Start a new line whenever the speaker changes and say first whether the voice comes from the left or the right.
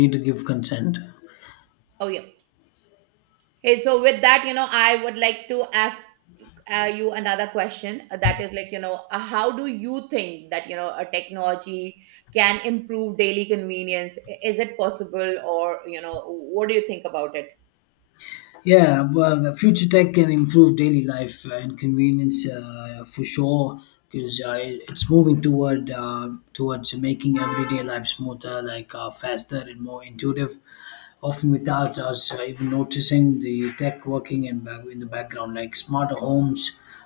left: Need to give consent.
right: Oh, yeah. Hey, so with that, you know, I would like to ask you another question. That is like, you know, how do you think that, you know, a technology can improve daily convenience? Is it possible or, you know, what do you think about it?
left: Yeah, well, future tech can improve daily life and convenience for sure because it's moving towards making everyday life smoother, like faster and more intuitive, often without us even noticing the tech working in the background. Like smarter homes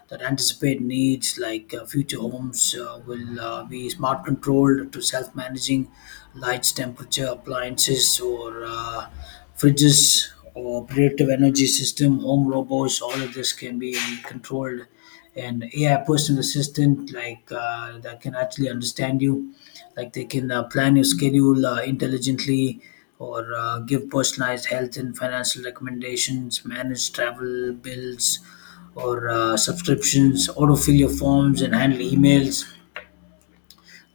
left: that anticipate needs, like future homes will be smart controlled to self managing lights, temperature, appliances, or fridges, or predictive energy system, home robots. All of this can be controlled, and AI personal assistant like that can actually understand you, like they can plan your schedule intelligently or give personalized health and financial recommendations, manage travel bills or subscriptions, autofill your forms and handle emails.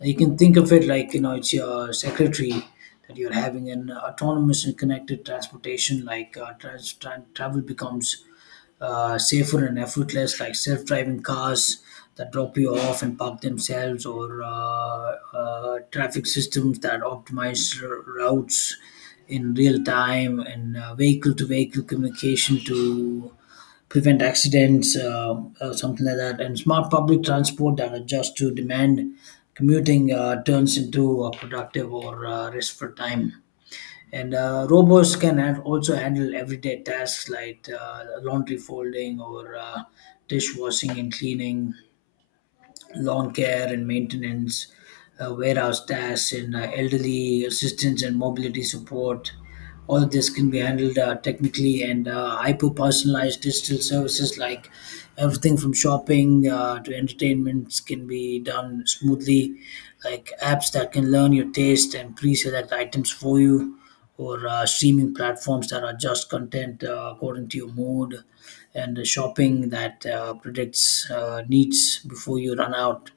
left: You can think of it like, it's your secretary that you're having. An autonomous and connected transportation, like travel becomes safer and effortless, like self-driving cars that drop you off and park themselves, or traffic systems that optimize routes in real time, and vehicle-to-vehicle communication to prevent accidents, something like that. And smart public transport that adjusts to demand. Commuting turns into a productive or restful time. And robots can have also handle everyday tasks like laundry folding or dishwashing and cleaning, lawn care and maintenance, warehouse tasks, and elderly assistance and mobility support. All of this can be handled technically, and hyper personalized digital services like everything from shopping to entertainments can be done smoothly, like apps that can learn your taste and pre select items for you, or streaming platforms that adjust content according to your mood, and shopping that predicts needs before you run out,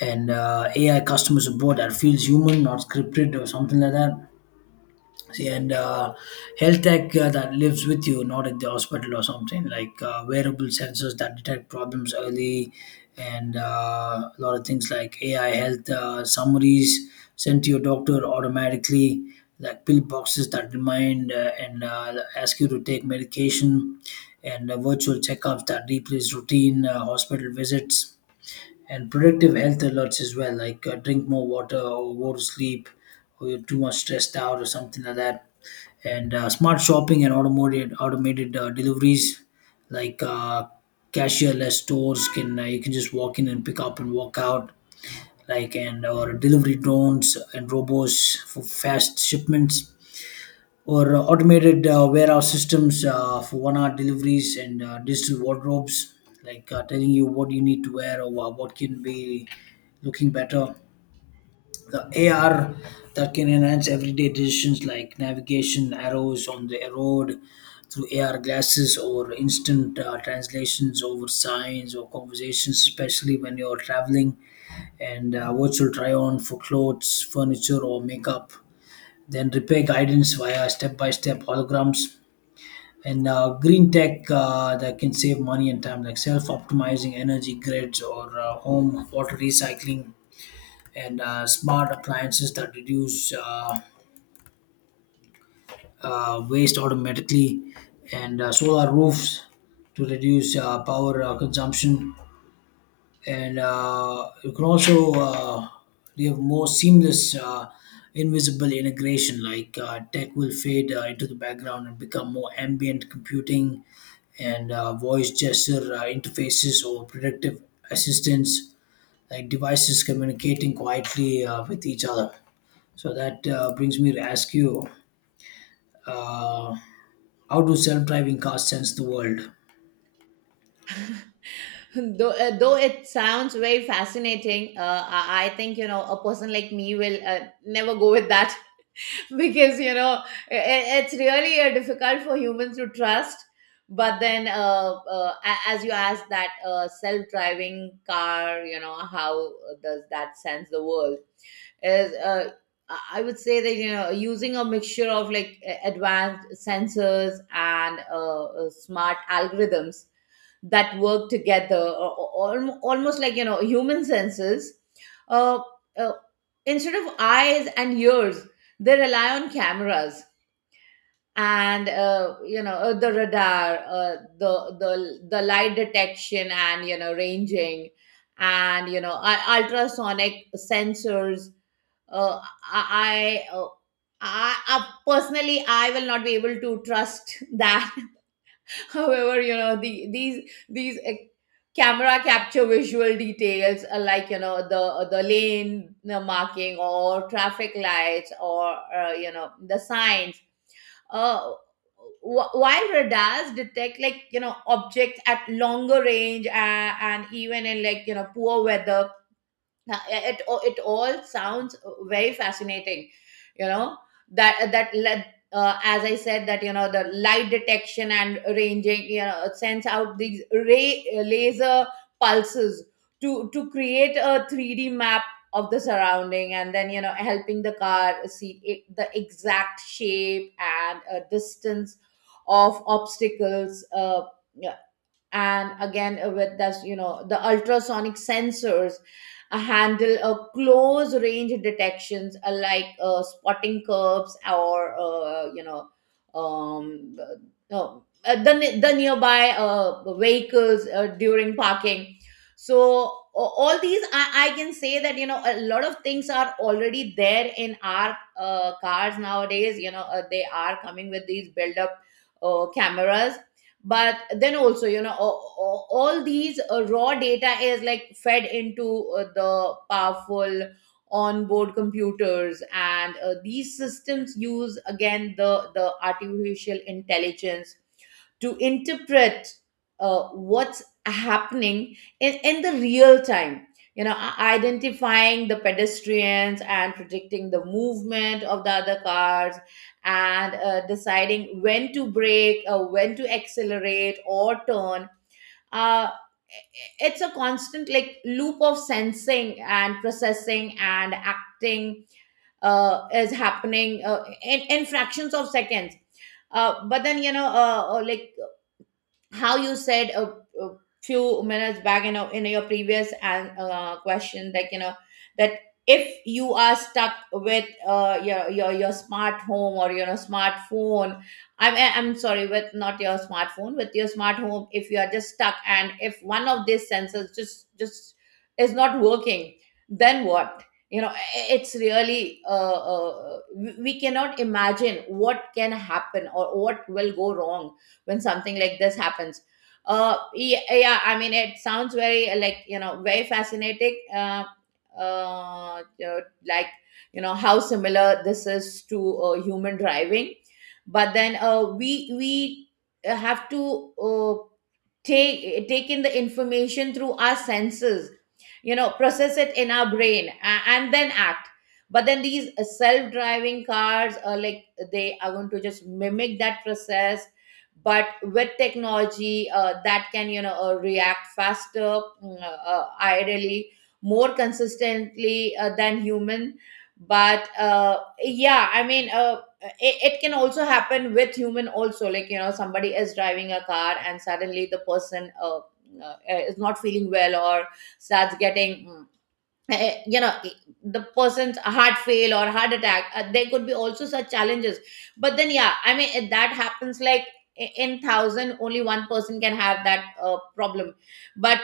left: and AI customer support that feels human, not scripted or something like that. See, and health tech that lives with you, not at the hospital or something, like wearable sensors that detect problems early, and a lot of things like AI health summaries sent to your doctor automatically, like pill boxes that remind and ask you to take medication, and virtual checkups that replace routine hospital visits, and predictive health alerts as well, like drink more water or go to sleep, or you're too much stressed out or something like that, and smart shopping and automated deliveries like cashierless stores. Can you can just walk in and pick up and walk out, like, and or delivery drones and robots for fast shipments, or automated warehouse systems for 1 hour deliveries, and digital wardrobes like telling you what you need to wear or what can be looking better. The AR that can enhance everyday decisions like navigation, arrows on the road through AR glasses, or instant translations over signs or conversations, especially when you're traveling, and virtual try on for clothes, furniture, or makeup. Then repair guidance via step by step holograms. And green tech that can save money and time, like self optimizing energy grids, or home water recycling, and smart appliances that reduce waste automatically, and solar roofs to reduce power consumption. And you can also you have more seamless, invisible integration. Like tech will fade into the background and become more ambient computing, and voice gesture interfaces or predictive assistants, like devices communicating quietly with each other. So that brings me to ask you, uh, how do self-driving cars sense the world?
right: Though it sounds very fascinating, I think, you know, a person like me will never go with that because, you know, it's really difficult for humans to trust. But then as you asked that, self-driving car, you know, how does that sense the world? Is uh, i I would say that, you know, using a mixture that work together, almost like, you know, human senses. uh, uh, Instead of eyes and ears, they rely on cameras and, you know, the radar, the light detection and, you know, ranging, and, you know, ultrasonic sensors. uh, i i uh, I personally I will not be able to trust that. However, you know, these camera capture visual details, like, you know, the lane, marking, or traffic lights, or, you know, the signs. Uh, while radars detect, like, you know, objects at longer range, and even in, like, you know, poor weather. Now, it all sounds very fascinating, you know. That that let As I said, that, you know, the light detection and ranging, you know, sends out these ray laser pulses to create a 3D map of the surrounding, and then, you know, helping the car see it, the exact shape and, distance of obstacles. Yeah, and again, with this, you know, the ultrasonic sensors handle a close range detections, like, spotting curbs or, you know, um, uh, no, the, ne- the nearby vehicles during parking. So all these, I can say that, you know, a lot of things are already there in our cars nowadays, you know, they are coming with these build up, cameras. But then also, you know, all these raw data is like fed into, the powerful onboard computers, and, these systems use, again, the artificial intelligence to interpret what's happening in the real time, you know, identifying the pedestrians and predicting the movement of the other cars, and, deciding when to brake, when to accelerate or turn. Uh, it's a constant, like, loop of sensing and processing and acting, is happening, in fractions of seconds. But then, you know, like, how you said, a few minutes back in your previous question, like, you know, that, if you are stuck with, your your smart home or your smartphone. I'm sorry, with not your smartphone, with your smart home, if you are just stuck, and if one of these sensors just is not working, then what? You know, it's really, we cannot imagine what can happen or what will go wrong when something like this happens. Yeah, yeah, I mean, it sounds very, like, you know, very fascinating. Uh you like you know, how similar this is to, human driving. But then, we have to, take in the information through our senses, you know, process it in our brain, and then act. But then these, self-driving cars are, like, they are going to just mimic that process but with technology that can, you know, react faster, ideally, more consistently than human. But, yeah, I mean, it, it can also happen with human also, like, you know, somebody is driving a car and suddenly the person, is not feeling well, or starts getting you know, the person's heart fail or heart attack, there could be also such challenges. But then, yeah, I mean, if that happens, like, in thousand, only one person can have that problem. But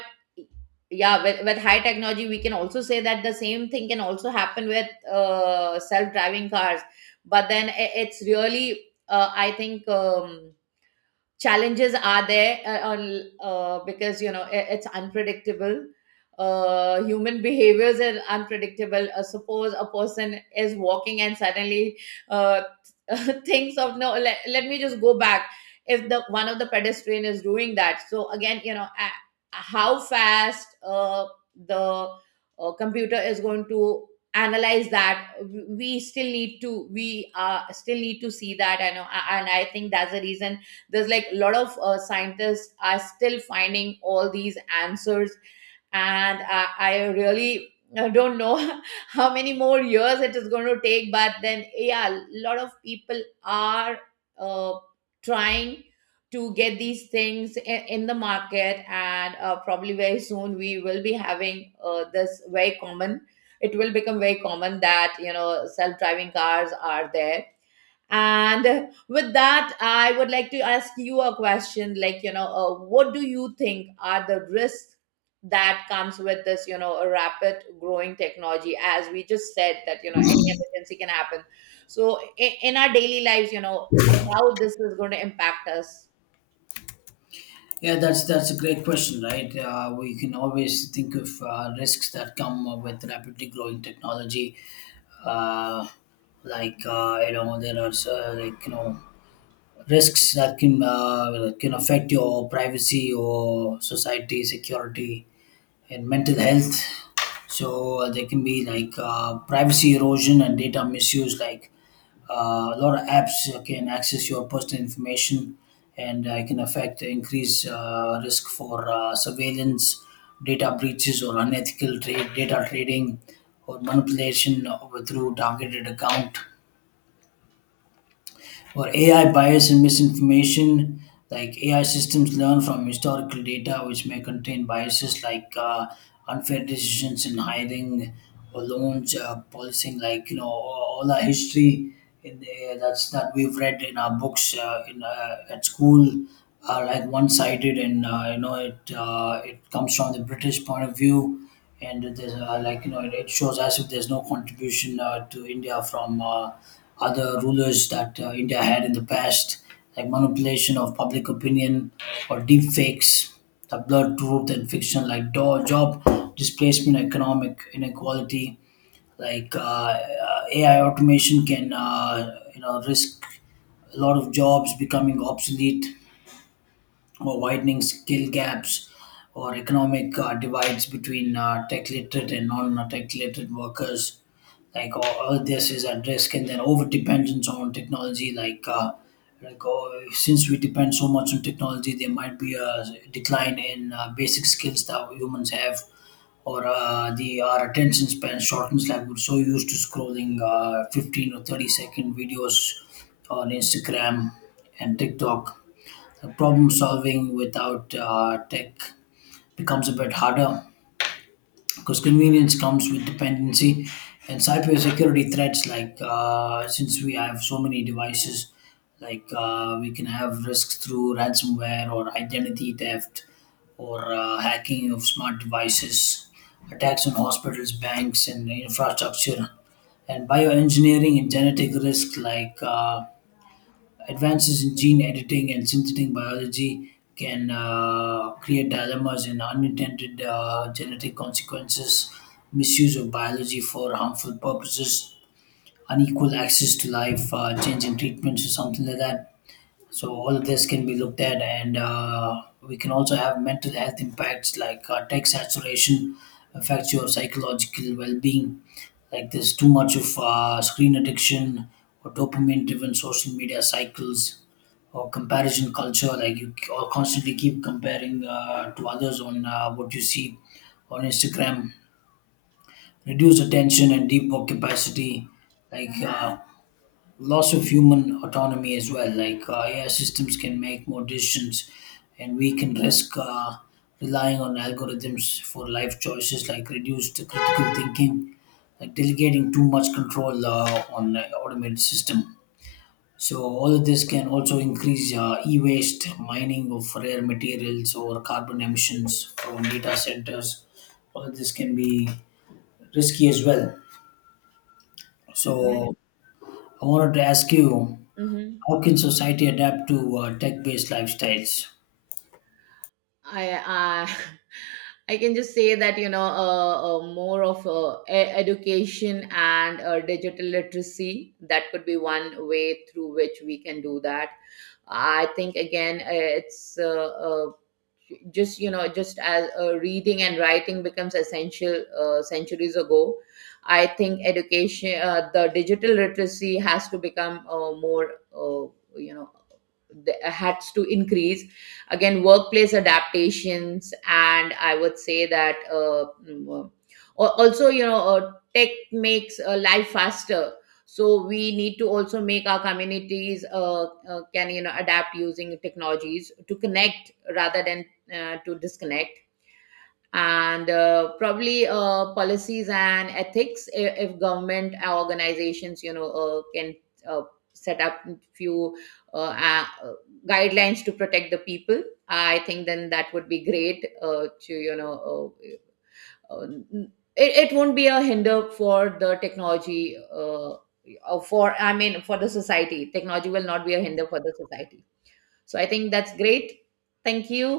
right: yeah, with high technology, we can also say that the same thing can also happen with, self-driving cars. But then, it's really, I think, challenges are there on because, you know, it, it's unpredictable. Human behaviors are unpredictable. Suppose a person is walking and suddenly uh thinks of, no, let me just go back. If the one of the pedestrian is doing that, so again, you know, how fast the computer is going to analyze that, we still need to, we still need to see that. I know, and I think that's the reason there's, like, a lot of, scientists are still finding all these answers. And I really, don't know how many more years it is going to take. But then, yeah, a lot of people are, uh, trying to get these things in the market, and, probably very soon we will be having, this very common. It will become very common that, you know, self-driving cars are there. And with that, I would like to ask you a question, like, you know, what do you think are the risks that comes with this, you know, a rapid growing technology? As we just said that, you know, any emergency can happen. So in our daily lives, you know, how this is going to impact us.
left: Yeah, that's a great question, right? We can always think of risks that come with rapidly growing technology, uh, like, you know, there are, like, risks that can affect your privacy or society security and mental health. So there can be like privacy erosion and data misuse. Like a lot of apps can access your personal information, and it can affect increase risk for surveillance, data breaches, or unethical trade data trading or manipulation through targeted account, or AI bias and misinformation. Like AI systems learn from historical data, which may contain biases, like unfair decisions in hiring or loans, policing, like, you know, all our history in the, that's that we've read in our books in at school are like one-sided, and you know it it comes from the British point of view, and there's like, you know, it shows as if there's no contribution to India from other rulers that India had in the past, like manipulation of public opinion or deep fakes, the blurred truth and fiction, like job displacement, economic inequality, like AI automation can, you know, risk a lot of jobs becoming obsolete or widening skill gaps or economic divides between tech literate and non tech literate workers. Like all this is at risk, and then over dependence on technology. Like, like, oh, since we depend so much on technology, there might be a decline in basic skills that humans have, or the our attention span shortens. Like we're so used to scrolling 15 or 30-second videos on Instagram and TikTok. The problem solving without tech becomes a bit harder because convenience comes with dependency, and cybersecurity threats like since we have so many devices, like we can have risks through ransomware or identity theft, or hacking of smart devices, attacks on hospitals, banks and infrastructure, and bioengineering and genetic risk, like advances in gene editing and synthetic biology can create dilemmas in unintended genetic consequences, misuse of biology for harmful purposes, unequal access to life, change in treatments, or something like that. So, all of this can be looked at, and we can also have mental health impacts like tech saturation affects your psychological well being. Like, there's too much of screen addiction or dopamine driven social media cycles or comparison culture, like or constantly keep comparing to others on what you see on Instagram, reduce attention and deep work capacity, like loss of human autonomy as well, like AI systems can make more decisions and we can risk relying on algorithms for life choices, like reduced critical thinking, like delegating too much control on an automated system. So all of this can also increase e-waste, mining of rare materials, or carbon emissions from data centers. All of this can be risky as well.
right: Yeah.
left: So I wanted to ask you,
right: Mhm.
left: how can society adapt to tech-based lifestyles?
right: I I I can just say that, you know, more of, education and, digital literacy, that could be one way through which we can do that. I think, again, it's, just, you know, just as, reading and writing becomes essential centuries ago. I think education, the digital literacy has to become, more, you know, had to increase. Again, workplace adaptations, and I would say that, also, you know, tech makes, life faster. So we need to also make our communities, can, you know, adapt using technologies to connect, rather than, to disconnect. And, probably, policies and ethics, if government organizations, you know, can, uh, set up few, uh, uh, guidelines to protect the people, I think then that would be great, to, you know, uh, uh, it won't be a hinder for the technology, for I mean, for the society, technology will not be a hinder for the society. So I think that's great. Thank you.